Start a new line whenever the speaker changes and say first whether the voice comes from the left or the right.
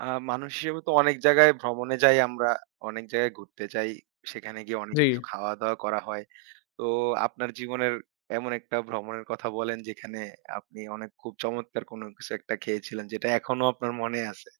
right: আ মানুষ হিসেবে তো অনেক জায়গায় ভ্রমণে যাই আমরা, অনেক জায়গায় ঘুরতে যাই। সেখানে গিয়ে অনেক
left: জি।
right: কিছু খাওয়া-দাওয়া করা হয়। তো আপনার জীবনের এমন একটা ভ্রমণের কথা বলেন যেখানে আপনি অনেক খুব চমৎকার কোনো কিছু একটা খেয়েছিলেন যেটা এখনো আপনার মনে আছে?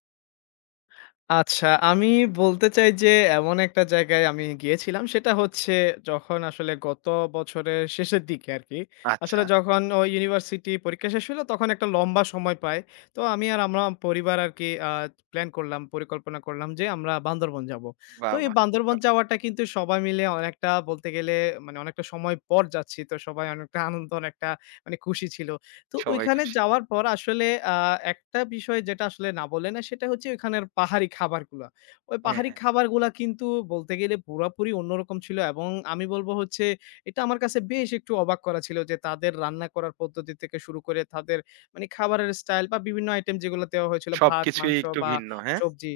left: আচ্ছা, আমি বলতে চাই যে এমন একটা জায়গায় আমি গিয়েছিলাম। সেটা হচ্ছে যখন আসলে গত বছরের শেষের দিকে আরকি।
right: আচ্ছা।
left: আসলে যখন ওই ইউনিভার্সিটি পরীক্ষা শেষ হলো তখন একটা লম্বা সময় পাই। তো আমি আর আমরা পরিবার আরকি প্ল্যান করলাম, পরিকল্পনা করলাম যে আমরা বান্দরবন যাবো। তো
right: বাহ!
left: এই
right: বাহ! খুব
left: বান্দরবন
right: ভালো।
left: যাওয়াটা কিন্তু সবাই মিলে অনেকটা বলতে গেলে মানে অনেকটা সময় পর যাচ্ছি। তো সবাই অনেকটা আনন্দ, অনেকটা মানে খুশি ছিল। তো
right: সবাই
left: ওইখানে
right: খুশি।
left: যাওয়ার পর আসলে আ একটা বিষয় যেটা আসলে না বলে না সেটা হচ্ছে ওইখানের পাহাড়ি খাবারগুলা। ওই
right: হ্যাঁ,
left: পাহাড়ি
right: হ্যাঁ।
left: খাবারগুলা কিন্তু বলতে গেলে পুরাপুরি অন্যরকম ছিল এবং আমি বলব হচ্ছে এটা আমার কাছে বেশ একটু অবাক করা ছিল যে তাদের রান্না করার পদ্ধতি থেকে শুরু করে তাদের মানে খাবারের স্টাইল বা বিভিন্ন আইটেম যেগুলো দেওয়া হয়েছিল ভাত,
right: সবকিছুই
left: মাংস
right: একটু
left: বা
right: ভিন্ন, হ্যাঁ?
left: সবজি।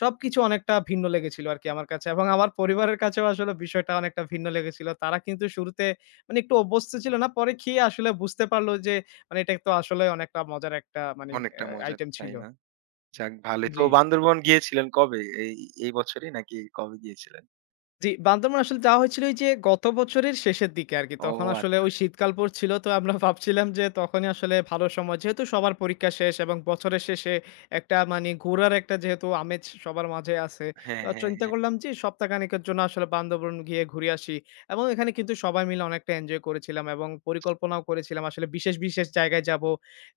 left: সবকিছু অনেকটা ভিন্ন লেগেছিল আরকি আমার কাছে, এবং আমার পরিবারের কাছেও আসলে বিষয়টা অনেকটা ভিন্ন লেগেছিল। তারা কিন্তু শুরুতে মানে একটু অভ্যস্ত ছিল না। পরে খেয়ে আসলে বুঝতে পারল যে মানে এটা তো আসলে অনেকটা মজার একটা মানে আ
right: অনেকটা মজার,
left: আইটেম
right: তাই
left: ছিল।
right: না? যাক ভালোই।
left: জি।
right: তো বান্দরবন গিয়েছিলেন কবে? এই বছরই নাকি কবে গিয়েছিলেন?
left: জি, বান্দরবান আসলে যাওয়া হয়েছিল ওই যে গত বছরের শেষের দিকে আরকি।
right: ও
left: তখন আসলে
right: আচ্ছা,
left: ওই
right: আচ্ছা।
left: শীতকাল পড়ছিল। তো আমরা ভাবছিলাম যে তখনই আসলে ভালো সময়। যেহেতু সবার পরীক্ষা শেষ এবং বছরের শেষে একটা মানে ঘোরার একটা যেহেতু আমেজ সবার মাঝে আছে। তো
right: হ্যাঁ,
left: আর
right: হ্যাঁ,
left: চিন্তা
right: হ্যাঁ।
left: করলাম যে সপ্তাহখানেকের জন্য আসলে বান্দরবন গিয়ে ঘুরে আসি। এবং এখানে কিন্তু সবাই মিলে অনেকটা এনজয় করেছিলাম, এবং পরিকল্পনাও করেছিলাম আসলে বিশেষ, বিশেষ জায়গায় যাবো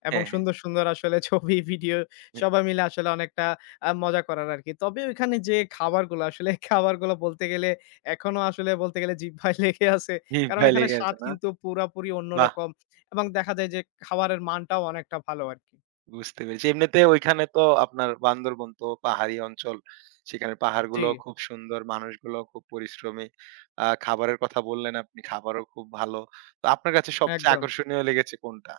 left: এবং
right: হ্যাঁ, হ্যাঁ।
left: সুন্দর, সুন্দর আসলে ছবি, ভিডিও সবাই মিলে আসলে অনেকটা মজা করার আরকি। তবে ওইখানে যে খাবারগুলো আসলে খাবারগুলো বলতে গেলে এখনো আসলে বলতে গেলে জিহ্বায় লেগে আছে।
right: হিম
left: কারণ
right: ভাই
left: এখানে
right: লেগে
left: স্বাদ
right: আছে না?
left: কিন্তু পুরাপুরি
right: বাহ!
left: অন্যরকম, এবং দেখা যায় যে খাবারের মানটাও অনেকটা ভালো আরকি।
right: বুঝতে পেরেছি। এমনিতে ওইখানে তো আপনার বান্দরবন তো পাহাড়ি অঞ্চল। সেখানে
left: জি,
right: পাহাড়গুলো খুব সুন্দর, মানুষগুলো খুব পরিশ্রমী। খাবারের কথা বললেন আপনি, খাবারও খুব ভালো। তো আপনার কাছে সবচেয়ে
left: একদম।
right: আকর্ষণীয় লেগেছে কোনটা?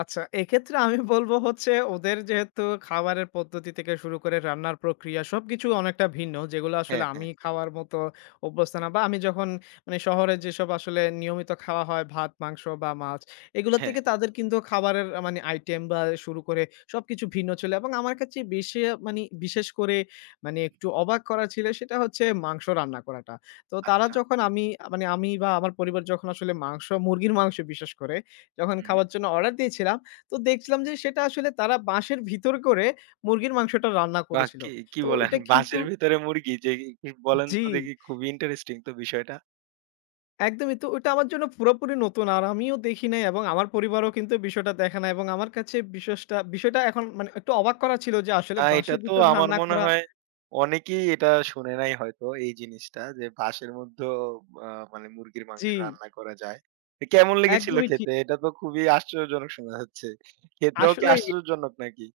left: আচ্ছা, এক্ষেত্রে আমি বলব হচ্ছে ওদের যেহেতু খাবারের পদ্ধতি থেকে শুরু করে রান্নার প্রক্রিয়া সবকিছু অনেকটা ভিন্ন। যেগুলো আসলে
right: হ্যাঁ,
left: আমি
right: হ্যাঁ,
left: খাওয়ার মতো অভ্যস্ত না, বা আমি যখন মানে শহরে যেসব আসলে নিয়মিত খাওয়া হয় ভাত, মাংস বা মাছ, এগুলো
right: হ্যাঁ।
left: থেকে তাদের কিন্তু খাবারের মানে আইটেম বা শুরু করে সবকিছু ভিন্ন ছিল, এবং আমার কাছে বেশি মানি বিশেষ করে মানে একটু অবাক করা ছিল সেটা হচ্ছে মাংস রান্না করাটা। তো তারা
right: আচ্ছা।
left: যখন আমি মানে আমি বা আমার পরিবার যখন আসলে মাংস মুরগির মাংস বিশেষ করে যখন
right: হুম।
left: খাওয়ার জন্য অর্ডার দিয়েছিলাম, তো দেখছিলাম যে সেটা আসলে তারা বাঁশের ভিতর করে মুরগির মাংসটা রান্না
right: বাহ!
left: করেছিল।
right: কি, কি
left: তো
right: বলেন?
left: ওটা কিন্তু
right: বাঁশের ভিতরে মুরগি যে কি বলেন
left: জি,
right: তো দেখি খুবই ইন্টারেস্টিং তো বিষয়টা।
left: একদমই। তো ওটা আমার জন্য পুরোপুরি নতুন। আর আমিও দেখি নাই, এবং আমার পরিবারও কিন্তু বিষয়টা দেখে নাই, এবং আমার কাছে বিশেষটা বিষয়টা এখন মানে একটু অবাক করা ছিল যে আসলে
right: না, এটা
left: বাঁশের
right: তো
left: ভিতর
right: আমার
left: রান্না
right: মনে
left: করা।
right: হয় অনেকেই এটা শুনে নাই হয়তো এই জিনিসটা যে বাঁশের মধ্যেও আ মানে মুরগির
left: জি,
right: মাংস রান্না করা যায়। তো কেমন লেগেছিল
left: একদমই ঠিক।
right: খেতে? এটা তো খুবই আশ্চর্যজনক শোনা যাচ্ছে। খেতেও কি
left: আসলেই।
right: আশ্চর্যজনক নাকি?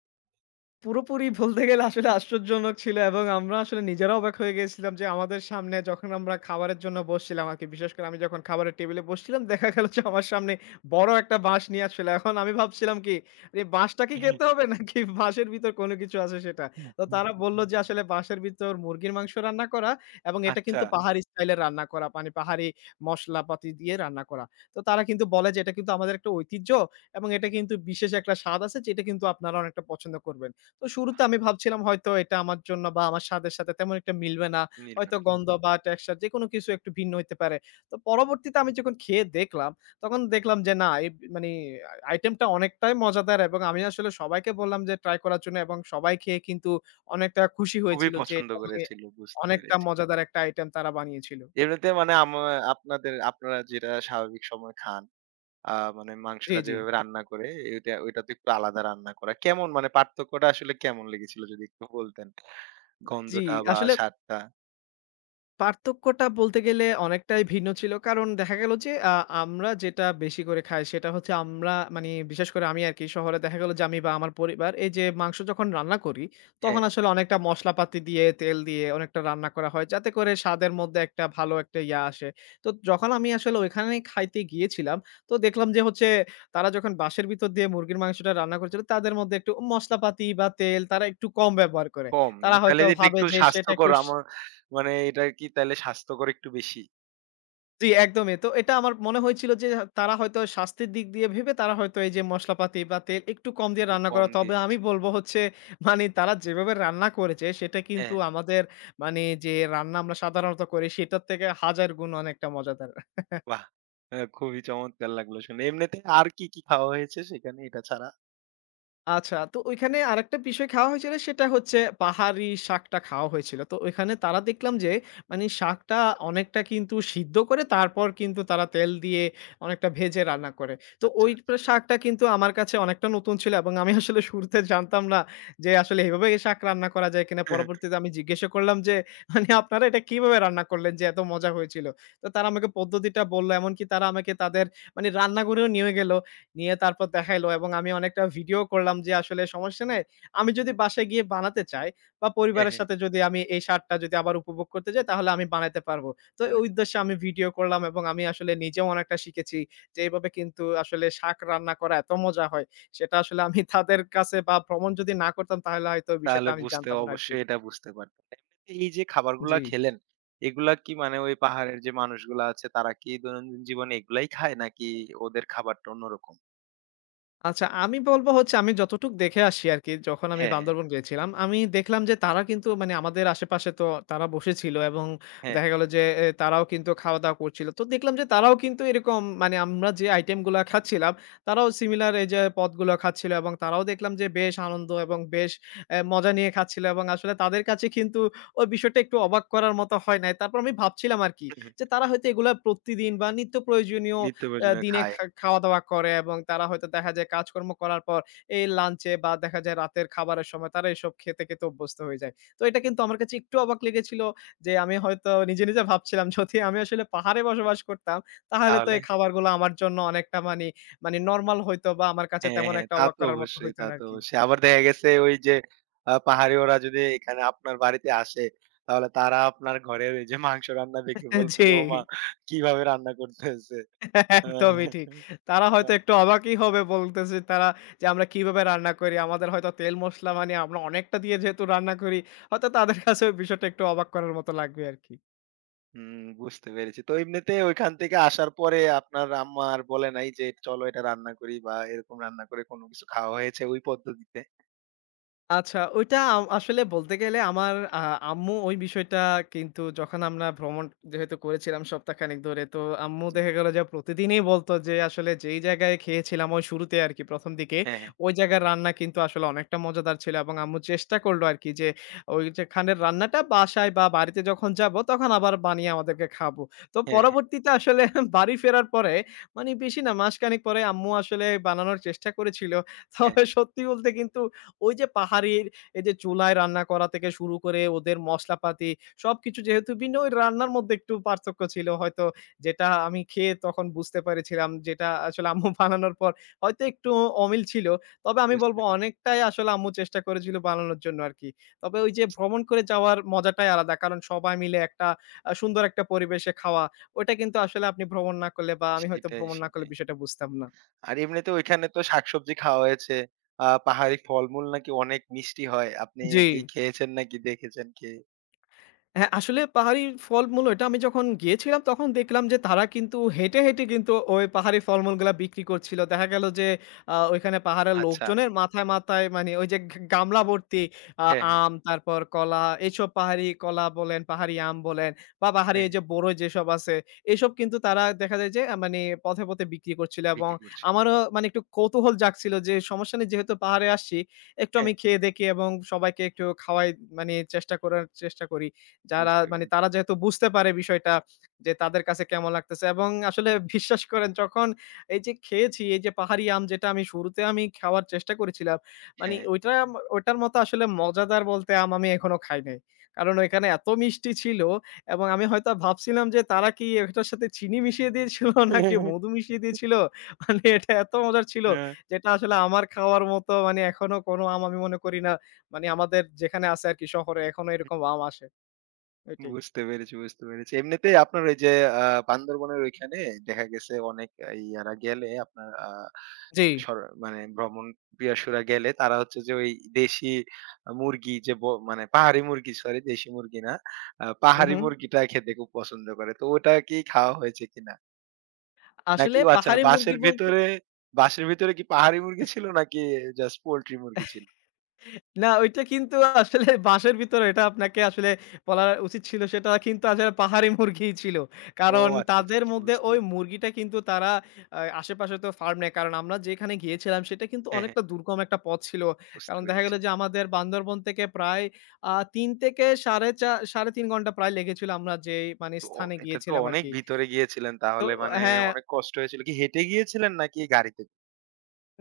left: পুরোপুরি বলতে গেলে আসলে আশ্চর্যজনক ছিল, এবং আমরা আসলে নিজেরাও অবাক হয়ে গেছিলাম যে আমাদের সামনে যখন আমরা খাবারের জন্য বসছিলাম আরকি, বিশেষ করে আমি যখন খাবারের টেবিলে বসছিলাম দেখা গেল যে আমার সামনে বড় একটা বাঁশ নিয়ে আসছিল। এখন আমি ভাবছিলাম কি এই বাঁশটা কি খেতে হবে, নাকি বাঁশের ভিতর কোনো কিছু আছে সেটা। তো তারা বলল যে আসলে বাঁশের ভিতর মুরগির মাংস রান্না করা, এবং এটা
right: আচ্ছা,
left: কিন্তু পাহাড়ি স্টাইলে রান্না করা মানে পাহাড়ি মশলাপাতি দিয়ে রান্না করা। তো তারা কিন্তু বলে যে এটা কিন্তু আমাদের একটা ঐতিহ্য, এবং এটা কিন্তু বিশেষ একটা স্বাদ আছে যেটা কিন্তু আপনারা অনেকটা পছন্দ করবেন। তো শুরুতে আমি ভাবছিলাম হয়তো এটা আমার জন্য বা আমার স্বাদের সাথে তেমন একটা মিলবে না। হয়তো
right: নির্মাণ।
left: গন্ধ বা টেক্সচার যেকোনো কিছু একটু ভিন্ন হইতে পারে। তো পরবর্তীতে আমি যখন খেয়ে দেখলাম, তখন দেখলাম যে না, এই মানে আইটেমটা অনেকটাই মজাদার, এবং আমি আসলে সবাইকে বললাম যে ট্রাই করার জন্য, এবং সবাই খেয়ে কিন্তু অনেকটা খুশি
right: খুবই
left: হয়েছিল যে
right: পছন্দ
left: এটা মানে
right: করেছিল, বুঝতে
left: অনেকটা
right: পেরেছি।
left: মজাদার একটা আইটেম তারা বানিয়েছিল।
right: এমনিতে মানে আপনারা যেটা স্বাভাবিক সময় খান আ মানে
left: জি,
right: মাংসটা
left: জি।
right: যেভাবে রান্না করে এটা ওইটা তো একটু আলাদা রান্না করা। কেমন মানে পার্থক্যটা আসলে কেমন লেগেছিল যদি একটু বলতেন?
left: জি,
right: গন্ধটা বা
left: আসলে
right: স্বাদটা?
left: পার্থক্যটা বলতে গেলে অনেকটাই ভিন্ন ছিল। কারণ দেখা গেল যে আমরা যেটা বেশি করে খাই সেটা হচ্ছে আমরা মানে বিশেষ করে আমি আরকি শহরে দেখা গেল যে আমি বা আমার পরিবার এই যে মাংস যখন রান্না করি তখন
right: হ্যাঁ,
left: আসলে অনেকটা মশলাপাতি দিয়ে, তেল দিয়ে অনেকটা রান্না করা হয় যাতে করে স্বাদের মধ্যে একটা ভালো একটা ইয়া আসে। তো যখন আমি আসলে ওইখানে খাইতে গিয়েছিলাম, তো দেখলাম যে হচ্ছে তারা যখন বাঁশের ভিতর দিয়ে মুরগির মাংসটা রান্না করছিল তাদের মধ্যে একটু মশলাপাতি বা তেল তারা একটু কম ব্যবহার করে।
right: কম না?
left: তারা
right: তাহলে
left: হয়তো
right: এটা
left: ভাবে
right: একটু
left: যে সেটা
right: স্বাস্থ্যকর
left: একটু স
right: আমার মানে এটা কি তাহলে স্বাস্থ্যকর একটু বেশি?
left: জি, একদমই। তো এটা আমার মনে হয়েছিল যে তারা হয়তো স্বাস্থ্যের দিক দিয়ে ভেবে তারা হয়তো এই যে মশলাপাতি বা তেল একটু কম দিয়ে
right: একটু
left: রান্না
right: কম
left: করা। তবে আমি
right: দিয়েছে।
left: বলব হচ্ছে মানে তারা যেভাবে রান্না করেছে সেটা কিন্তু
right: হ্যাঁ,
left: আমাদের মানে যে রান্না আমরা সাধারণত করি সেটার থেকে হাজার গুণ অনেকটা মজাদার।
right: বাহ! খুবই চমৎকার লাগলো শুনে। এমনিতে আর কি, কি খাওয়া হয়েছে সেখানে এটা ছাড়া?
left: আচ্ছা, তো ওইখানে আরেকটা বিষয় খাওয়া হয়েছিল সেটা হচ্ছে পাহাড়ি শাকটা খাওয়া হয়েছিল। তো ওইখানে তারা দেখলাম যে মানে শাকটা অনেকটা কিন্তু সিদ্ধ করে তারপর কিন্তু তারা তেল দিয়ে অনেকটা ভেজে রান্না করে। তো
right: আচ্ছা,
left: ওই
right: আচ্ছা।
left: শাকটা কিন্তু আমার কাছে অনেকটা নতুন ছিল, এবং আমি আসলে শুরুতে জানতাম না যে আসলে এভাবে শাক রান্না করা যায় কিনা। পরবর্তীতে আমি জিজ্ঞাসা করলাম যে মানে আপনারা এটা কিভাবে রান্না করলেন যে এত মজা হয়েছিল? তো তারা আমাকে পদ্ধতিটা বলল। এমনকি তারা আমাকে তাদের মানে রান্নাঘরেও নিয়ে গেল। নিয়ে তারপর দেখাইলো, এবং আমি অনেকটা ভিডিও করলাম যে আসলে সমস্যা নাই। আমি যদি বাসায় গিয়ে বানাতে চাই, বা
right: হ্যাঁ,
left: পরিবারের
right: হ্যাঁ।
left: সাথে যদি আমি এই স্বাদটা যদি আবার উপভোগ করতে চাই, তাহলে আমি বানাইতে পারবো। তো
right: মানে
left: ওই উদ্দেশ্যে আমি ভিডিও করলাম, এবং আমি আসলে নিজেও অনেকটা শিখেছি যে এভাবে কিন্তু আসলে শাক রান্না করা এত মজা হয়। সেটা আসলে আমি তাদের কাছে বা ভ্রমণ যদি না করতাম তাহলে হয়তো ওই বিষয়টা
right: তাহলে
left: আমি
right: বুঝতে
left: জানতাম না আরকি।
right: অবশ্যই এটা বুঝতে পারতেন। এমনিতে এই যে
left: জি।
right: খাবারগুলা খেলেন, এগুলা কি মানে ওই পাহাড়ের যে মানুষগুলা আছে তারা কি দৈনন্দিন জীবনে এগুলাই খায় নাকি ওদের খাবারটা অন্যরকম?
left: আচ্ছা, আমি বলব হচ্ছে আমি যতটুক দেখে আসি আরকি যখন আমি
right: হ্যাঁ,
left: বান্দরবন গিয়েছিলাম। আমি দেখলাম যে তারা কিন্তু মানে আমাদের আশেপাশে তো তারা বসেছিল, এবং
right: হ্যাঁ,
left: দেখা গেল যে তারাও কিন্তু খাওয়া-দাওয়া করছিল। তো দেখলাম যে তারাও কিন্তু এরকম মানে আমরা যে আইটেম গুলা খাচ্ছিলাম, তারাও সিমিলার এই যে পদগুলো খাচ্ছিল, এবং তারাও দেখলাম যে বেশ আনন্দ এবং বেশ মজা নিয়ে খাচ্ছিল, এবং আসলে তাদের কাছে কিন্তু ওই বিষয়টা একটু অবাক করার মতো হয় নাই। তারপর আমি ভাবছিলাম আরকি
right: হ্যাঁ।
left: যে তারা হয়তো এগুলা প্রতিদিন বা নিত্য প্রয়োজনীয়
right: নিত্য প্রয়োজনীয়
left: দিনে
right: খায়।
left: খাওয়া-দাওয়া করে, এবং তারা হয়তো দেখা যায় কাজকর্ম করার পর এই লাঞ্চে বা দেখা যায় রাতের খাবারের সময় তারা এসব খেতে, খেতে অভ্যস্ত হয়ে যায়। তো এটা কিন্তু আমার কাছে একটু অবাক লেগেছিল যে আমি হয়তো নিজে, নিজে ভাবছিলাম যদি আমি আসলে পাহাড়ে বসবাস করতাম, তাহলে তো
right: তাহলে?
left: এই খাবারগুলো আমার জন্য অনেকটা মানি, মানে নরমাল হইতো বা আমার কাছে
right: হ্যাঁ,
left: তেমন
right: হ্যাঁ।
left: একটা
right: তা
left: অবাক
right: তো
left: করার মতো
right: অবশ্যই,
left: হইতো
right: তা
left: না
right: তো
left: আরকি।
right: অবশ্যই। আবার দেখা গেছে ওই যে পাহাড়ি ওরা যদি এখানে আপনার বাড়িতে আসে তাহলে তারা আপনার ঘরের ওই যে মাংস রান্না দেখে বলবে
left: জি।
right: যে, "ওমা! কিভাবে রান্না করতেছে?"
left: একদমই ঠিক।
right: হ্যাঁ।
left: তারা হয়তো
right: হ্যাঁ।
left: একটু অবাকই হবে বলতেছে তারা যে, আমরা কিভাবে রান্না করি। আমাদের হয়তো তেল মসলা মানে আমরা অনেকটা দিয়ে যেহেতু রান্না করি, হয়তো তাদের কাছে ওই বিষয়টা একটু অবাক করার মতো লাগবে আরকি।
right: হুম, বুঝতে পেরেছি। তো এমনিতে ঐখান থেকে আসার পরে আপনার আম্মা আর বলে নাই যে, "চলো এটা রান্না করি" বা এরকম রান্না করে কোনো কিছু খাওয়া হয়েছে ওই পদ্ধতিতে?
left: আচ্ছা, ওইটা আসলে বলতে গেলে আমার আম্মু ওই বিষয়টা কিন্তু যখন আমরা ভ্রমণ যেহেতু করেছিলাম সপ্তাহখানেক ধরে, তো আম্মু
right: জি।
left: দেখা গেল যে প্রতিদিনই বলত যে আসলে যেই জায়গায় খেয়েছিলাম ওই শুরুতে আরকি ১ম দিকে,
right: হ্যাঁ, হ্যাঁ।
left: ওই জায়গার রান্না কিন্তু আসলে অনেকটা মজাদার ছিল, এবং আম্মু চেষ্টা করল আরকি যে ওই যেখানের রান্নাটা বাসায় বা বাড়িতে যখন যাব তখন আবার বানিয়ে আমাদেরকে খাবো। তো
right: হ্যাঁ, হ্যাঁ,
left: পরবর্তীতে আসলে বাড়ি ফেরার পরে মানে বেশি না মাসখানেক পরে আম্মু আসলে বানানোর চেষ্টা করেছিল।
right: হ্যাঁ।
left: তবে সত্যি বলতে কিন্তু ওই যে পাহাড়ির এই যে চুলায় রান্না করা থেকে শুরু করে ওদের মশলাপাতি সবকিছু যেহেতু ভিন্ন ওই রান্নার মধ্যে একটু পার্থক্য ছিল হয়তো, যেটা আমি খেয়ে তখন বুঝতে পেরেছিলাম, যেটা আসলে আম্মু বানানোর পর হয়তো একটু অমিল ছিল। তবে আমি
right: বুঝতে
left: বলব
right: পেরেছি।
left: অনেকটাই আসলে আম্মু চেষ্টা করেছিল বানানোর জন্য আরকি। তবে ওই যে ভ্রমণ করে যাওয়ার মজাটাই আলাদা। কারণ সবাই মিলে একটা সুন্দর একটা পরিবেশে খাওয়া। ওইটা কিন্তু আসলে আপনি ভ্রমণ না করলে বা আমি হয়তো
right: সেটাই,
left: ভ্রমণ না করলে
right: সেটাই।
left: বিষয়টা বুঝতাম না।
right: আর এমনিতে ঐখানে তো শাকসবজি খাওয়া হয়েছে। পাহাড়ি ফলমূল নাকি অনেক মিষ্টি হয়। আপনি
left: জি।
right: কি খেয়েছেন নাকি দেখেছেন খেয়ে?
left: হ্যাঁ, আসলে পাহাড়ি ফলমূল এটা আমি যখন গিয়েছিলাম তখন দেখলাম যে তারা কিন্তু হেঁটে, হেঁটে কিন্তু ওই পাহাড়ি ফলমূলগুলা বিক্রি করছিল। দেখা গেল যে ওইখানে পাহাড়ের
right: আচ্ছা।
left: লোকজনের মাথায়, মাথায় মানে ওই যে গামলা ভর্তি
right: হ্যাঁ, হ্যাঁ,
left: আম, তারপর কলা এসব পাহাড়ি কলা বলেন, পাহাড়ি আম বলেন, বা পাহাড়ি
right: হ্যাঁ,
left: এই
right: হ্যাঁ।
left: যে বড়ই যেসব আছে এসব কিন্তু তারা দেখা যায় যে মানে পথে, পথে বিক্রি করছিল, এবং
right: বিক্রি করছে।
left: আমারও মানে একটু কৌতূহল জাগছিল যে সমস্যা নেই যেহেতু পাহাড়ে আসছি একটু
right: হ্যাঁ,
left: আমি খেয়ে দেখি এবং সবাইকে একটু খাওয়াই মানে চেষ্টা করার চেষ্টা করি। যারা
right: বুঝতে
left: মানে
right: পেরেছি।
left: তারা যেহেতু বুঝতে পারে বিষয়টা যে তাদের কাছে কেমন লাগতেছে, এবং আসলে বিশ্বাস করেন যখন এই যে খেয়েছি এই যে পাহাড়ি আম যেটা আমি শুরুতে আমি খাওয়ার চেষ্টা করেছিলাম মানে
right: হ্যাঁ।
left: ওইটা ওইটার মতো আসলে মজাদার বলতে আম আমি এখনো খাই নাই। কারণ ওইখানে এত মিষ্টি ছিল, এবং আমি হয়তো ভাবছিলাম যে তারা কি এটার সাথে চিনি মিশিয়ে দিয়েছিল নাকি মধু মিশিয়ে দিয়েছিল। মানে এটা এত মজার ছিল যেটা আসলে আমার খাওয়ার মতো মানে এখনো কোনো আম আমি মনে করি না মানে আমাদের যেখানে আছে আর কি শহরে এখনো এরকম আম আসে ওইটাই।
right: বুঝতে পেরেছি, বুঝতে পেরেছি। এমনিতেই আপনার ওই যে আ বান্দরবনের ওইখানে দেখা গেছে অনেক ইয়ারা গেলে আপনার
left: জি।
right: সর মানে ভ্রমণ পিয়াসুরা গেলে তারা হচ্ছে যে ওই দেশি মুরগি যে মানে পাহাড়ি মুরগি সরি দেশি মুরগি না।
left: হু,
right: পাহাড়ি
left: হু।
right: মুরগিটা খেতে খুব পছন্দ করে। তো ওটা কি খাওয়া হয়েছে কিনা?
left: আসলে
right: নাকি ও আচ্ছা
left: পাহাড়ি মুরগি
right: বাসের
left: বলতে
right: ভিতরে বাসের ভিতরে কি পাহাড়ি মুরগি ছিল নাকি জাস্ট পোল্ট্রি মুরগি ছিল?
left: না, ওইটা কিন্তু আসলে বাঁশের ভিতরে এটা আপনাকে আসলে বলা উচিত ছিল সেটা কিন্তু আসলে পাহাড়ি মুরগিই ছিল।
right: ও
left: কারণ
right: আচ্ছা, আচ্ছা,
left: তাদের
right: আচ্ছা
left: মধ্যে
right: বুঝতে
left: ওই
right: পেরেছি।
left: মুরগিটা কিন্তু তারা আশেপাশে তো ফার্ম নেই। কারণ আমরা যেখানে গিয়েছিলাম সেটা কিন্তু
right: হ্যাঁ, হ্যাঁ
left: অনেকটা দুর্গম একটা পথ ছিল।
right: বুঝতে
left: কারণ দেখা গেল
right: পেরেছি।
left: যে আমাদের বান্দরবন থেকে প্রায় ৩ থেকে সাড়ে চা ৩.৫ ঘন্টা প্রায় লেগেছিল আমরা যেই মানে
right: তো
left: স্থানে
right: এটা তো
left: গিয়েছিলাম
right: অনেক
left: আরকি।
right: ভিতরে গিয়েছিলেন
left: তো
right: তাহলে মানে
left: হ্যাঁ,
right: অনেক কষ্ট হয়েছিল। কি হেঁটে গিয়েছিলেন নাকি গাড়িতে?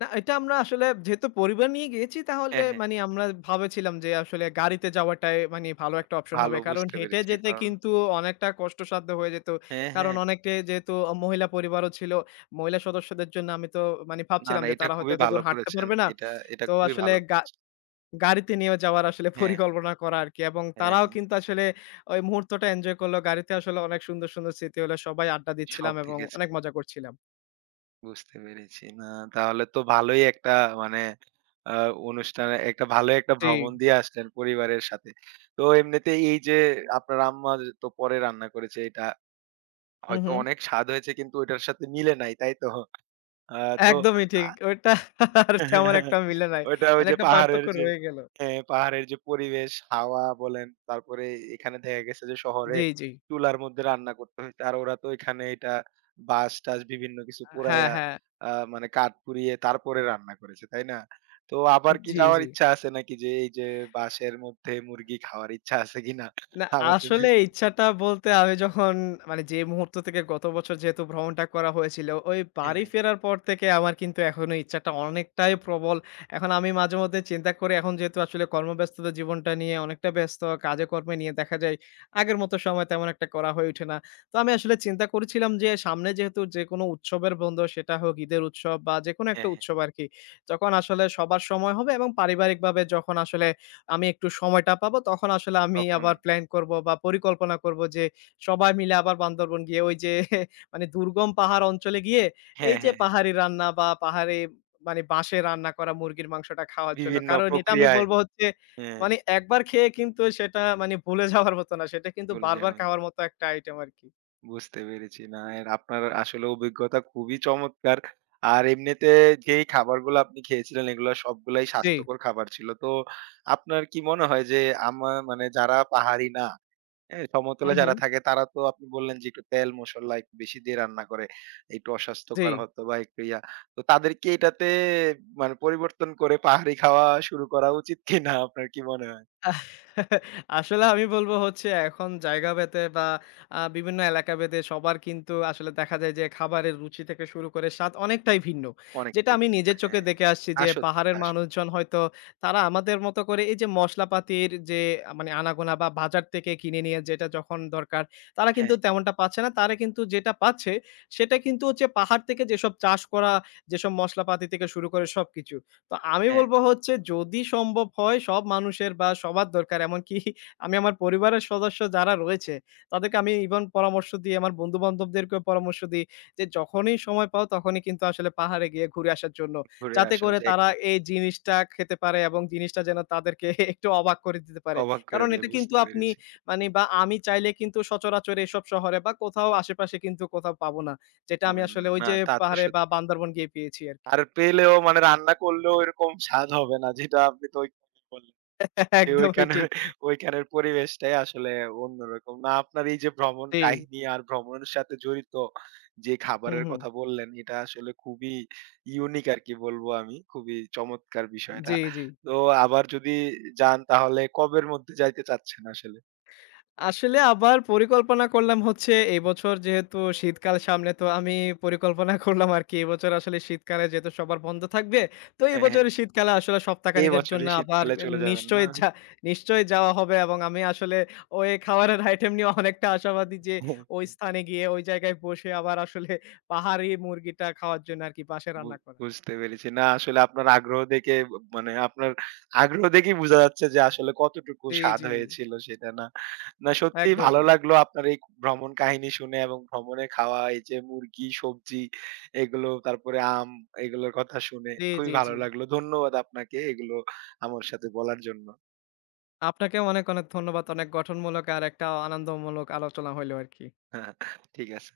left: না, এটা আমরা আসলে যেহেতু পরিবার নিয়ে গিয়েছি তাহলে
right: হ্যাঁ, হ্যাঁ।
left: মানে আমরা ভাবেছিলাম যে আসলে গাড়িতে যাওয়াটাই মানে ভালো একটা অপশন হবে।
right: ভালো
left: কারণ
right: বুঝতে
left: হেঁটে
right: পেরেছি।
left: যেতে
right: কারণ
left: কিন্তু অনেকটা কষ্টসাধ্য হয়ে যেত।
right: হ্যাঁ,
left: কারণ
right: হ্যাঁ।
left: অনেকে যেহেতু মহিলা পরিবারও ছিল, মহিলা সদস্যদের জন্য আমি তো মানে
right: না,
left: ভাবছিলাম
right: না
left: যে
right: এটা
left: তারা হয়তো
right: খুবই ভালো
left: এতদূর হাঁটতে
right: করেছেন।
left: পারবে না।
right: এটা এটা
left: তো
right: খুবই
left: আসলে
right: ভালো করেছেন।
left: গাড়িতে নিয়ে যাওয়ার আসলে
right: হ্যাঁ,
left: পরিকল্পনা করা আরকি। এবং
right: হ্যাঁ,
left: তারাও
right: হ্যাঁ।
left: কিন্তু আসলে ওই মুহূর্তটা এনজয় করল। গাড়িতে আসলে অনেক সুন্দর, সুন্দর স্মৃতি হলো। সবাই আড্ডা দিচ্ছিলাম
right: সব
left: এবং
right: দেখেছি।
left: অনেক মজা করছিলাম।
right: বুঝতে পেরেছি। না তাহলে তো ভালোই একটা মানে আ অনুষ্ঠানে একটা ভালো একটা
left: জি।
right: ভ্রমণ দিয়ে আসলেন পরিবারের সাথে। তো এমনিতে এই যে আপনার আম্মা যে তো পরে রান্না করেছে এটা
left: হু,
right: হয়তো
left: হু।
right: অনেক স্বাদ হয়েছে কিন্তু ওইটার সাথে মিলে নাই, তাই তো? আ তো
left: একদমই
right: আ
left: ঠিক। ওইটা আর তেমন একটা মিলে নাই।
right: ওইটা ওই
left: মানে
right: যে
left: একটা
right: পাহাড়ের
left: পার্থক্য
right: যে
left: রয়ে গেল।
right: হ্যাঁ, পাহাড়ের যে পরিবেশ, হাওয়া বলেন, তারপরে এখানে দেখা গেছে যে শহরে
left: জি, জি।
right: চুলার মধ্যে রান্না করতে হইতো। আর ওরা তো এখানে এটা বাঁশ-টাশ বিভিন্ন কিছু
left: হ্যাঁ,
right: পোড়াইয়া
left: হ্যাঁ।
right: মানে কাঠ পুড়িয়ে তারপরে রান্না করেছে, তাই না? তো আবার কি
left: জি,
right: যাওয়ার
left: জি।
right: ইচ্ছা আছে নাকি যে এই যে বাঁশের মধ্যে মুরগি খাওয়ার ইচ্ছা আছে কিনা?
left: না,
right: আমার জন্য
left: আসলে ইচ্ছাটা বলতে আমি যখন মানে যে মুহূর্ত থেকে গত বছর যেহেতু ভ্রমণটা করা হয়েছিল, ওই বাড়ি
right: হ্যাঁ,
left: ফেরার পর থেকে আমার কিন্তু এখনো ইচ্ছাটা অনেকটাই প্রবল। এখন আমি মাঝে মধ্যে চিন্তা করি এখন যেহেতু আসলে কর্মব্যস্ততা জীবনটা নিয়ে অনেকটা ব্যস্ত, কাজে কর্মে নিয়ে দেখা যায় আগের মতো সময় তেমন একটা করা হয়ে ওঠে না। তো আমি আসলে চিন্তা করেছিলাম যে সামনে যেহেতু যেকোনো উৎসবের বন্ধ সেটা হোক ঈদের উৎসব বা যেকোনো একটা
right: হ্যাঁ, হ্যাঁ,
left: উৎসব আরকি। যখন আসলে সবার সময় হবে এবং পারিবারিকভাবে যখন আসলে আমি একটু সময়টা পাবো তখন আসলে আমি
right: তখন
left: আবার প্ল্যান করবো বা পরিকল্পনা করবো যে সবাই মিলে আবার বান্দরবন গিয়ে ওই যে মানে দুর্গম পাহাড় অঞ্চলে গিয়ে এই
right: হ্যাঁ,
left: যে
right: হ্যাঁ, হ্যাঁ,
left: পাহাড়ি রান্না বা পাহাড়ে মানে বাঁশে রান্না করা মুরগির মাংসটা খাওয়ার জন্য।
right: বিভিন্ন
left: কারণ এটা আমি
right: প্রক্রিয়ায়
left: বলবো হচ্ছে
right: হ্যাঁ,
left: মানে একবার খেয়ে কিন্তু সেটা মানে ভুলে যাওয়ার মতো না। সেটা কিন্তু
right: বলে যান।
left: বারবার খাওয়ার মতো একটা আইটেম আরকি।
right: বুঝতে পেরেছি। না, এর আপনার আসলে অভিজ্ঞতা খুবই চমৎকার। আর এমনিতে যেই খাবারগুলো আপনি খেয়েছিলেন এগুলা সবগুলাই
left: জি।
right: স্বাস্থ্যকর খাবার ছিল। তো আপনার কি মনে হয় যে মানে যারা পাহাড়ি না, হ্যাঁ?
left: হু,
right: সমতলে
left: হু।
right: যারা থাকে তারা তো আপনি বললেন যে একটু তেল মসল্লা একটু বেশি দিয়ে রান্না করে। একটু
left: জি।
right: অস্বাস্থ্যকর হতো বা একটু ইয়া। তো তাদেরকে এটাতে মানে পরিবর্তন করে পাহাড়ি খাওয়া শুরু করা উচিত কিনা আপনার কি মনে হয়?
left: আহ আসলে আমি বলবো হচ্ছে এখন জায়গা ভেদে বা বিভিন্ন এলাকা ভেদে সবার কিন্তু আসলে দেখা যায় যে খাবারের রুচি থেকে শুরু করে স্বাদ অনেকটাই ভিন্ন। যেটা
right: অনেকটাই
left: আমি
right: ভিন্ন
left: নিজের চোখে
right: হ্যাঁ।
left: দেখে আসছি
right: তা
left: যে
right: সত্যি,
left: পাহাড়ের
right: তা সত্যি।
left: মানুষজন হয়তো তারা আমাদের মতো করে এই যে মশলাপাতির যে মানে আনাগোনা বা বাজার থেকে কিনে নিয়ে যেটা যখন দরকার তারা কিন্তু
right: হ্যাঁ,
left: তেমনটা পাচ্ছে না। তারা কিন্তু যেটা পাচ্ছে সেটা কিন্তু হচ্ছে পাহাড় থেকে যেসব চাষ করা, যেসব মশলাপাতি থেকে শুরু করে সবকিছু। তো আমি
right: হ্যাঁ।
left: বলবো হচ্ছে যদি সম্ভব হয় সব মানুষের বা সবার দরকার। এমনকি আমি আমার পরিবারের সদস্য যারা রয়েছে, তাদেরকে আমি ইভেন পরামর্শ দিই, আমার বন্ধু-বান্ধবদেরকেও পরামর্শ দিই যে যখনই সময় পাও তখনই কিন্তু আসলে পাহাড়ে গিয়ে ঘুরে আসার জন্য।
right: ঘুরে
left: যাতে
right: আসা
left: করে
right: যায়
left: তারা
right: একটা
left: এই জিনিসটা খেতে পারে এবং জিনিসটা যেন তাদেরকে একটু অবাক করে দিতে পারে।
right: অবাক করে
left: কারণ
right: দেয়,
left: এটা কিন্তু
right: বুঝতে
left: আপনি
right: পেরেছি।
left: মানে বা আমি চাইলে কিন্তু সচরাচর এসব শহরে বা কোথাও আশেপাশে কিন্তু কোথাও পাবো না। যেটা আমি
right: পাবেন না।
left: আসলে ওই
right: না,
left: যে
right: তা তো
left: পাহাড়ে বা
right: সত্যি।
left: বান্দরবন গিয়ে পেয়েছি আরকি।
right: আর পেলেও মানে রান্না করলেও এরকম স্বাদ হবে না যেটা আপনি তো ওইখানে বললেন। যে
left: একদমই ঠিক।
right: ওইখানের পরিবেশটাই আসলে অন্যরকম। না আপনার এই যে ভ্রমণ
left: জি।
right: কাহিনী আর ভ্রমণের সাথে জড়িত যে
left: হুম,
right: খাবারের
left: হুম।
right: কথা বললেন এটা আসলে খুবই ইউনিক আরকি বলবো আমি। খুবই চমৎকার বিষয়টা।
left: জি, জি।
right: তো আবার যদি যান তাহলে কবের মধ্যে যাইতে চাচ্ছেন আসলে?
left: আসলে আবার পরিকল্পনা করলাম হচ্ছে এবছর যেহেতু শীতকাল সামনে তো আমি পরিকল্পনা করলাম আরকি এবছর আসলে শীতকালে যেহেতু সবার বন্ধ থাকবে। তো এই
right: হ্যাঁ, হ্যাঁ।
left: বছরের শীতকালে আসলে
right: এই
left: সপ্তাহখানেকের জন্য
right: বছরই
left: আবার
right: শীতকালে চলে যাবেন
left: নিশ্চয়ই যা নিশ্চয়ই যাওয়া হবে এবং আমি আসলে ওই খাবারের আইটেম নিয়ে অনেকটা আশাবাদী যে
right: না?
left: ওই স্থানে গিয়ে ওই জায়গায় বসে আবার আসলে পাহাড়ি মুরগিটা খাওয়ার জন্য আরকি বাসায়
right: বু
left: রান্না করা।
right: বুঝতে পেরেছি। না আসলে আপনার আগ্রহ দেখে মানে আপনার আগ্রহ দেখেই বোঝা যাচ্ছে যে আসলে কতটুকু
left: জি,
right: স্বাদ
left: জি।
right: হয়েছিল সেটা না। না সত্যিই ভালো
left: একদমই।
right: লাগলো আপনার এই ভ্রমণ কাহিনী শুনে এবং ভ্রমণে খাওয়া এই যে মুরগি, সবজি এগুলো তারপরে এগুলোর কথা শুনে
left: জি,
right: খুবই
left: জি, জি।
right: ভালো লাগলো। ধন্যবাদ আপনাকে এগুলো আমার সাথে বলার জন্য।
left: আপনাকেও অনেক, অনেক ধন্যবাদ। অনেক গঠনমূলক আর একটা আনন্দমূলক আলোচনা হইলো আরকি।
right: ঠিক আছে।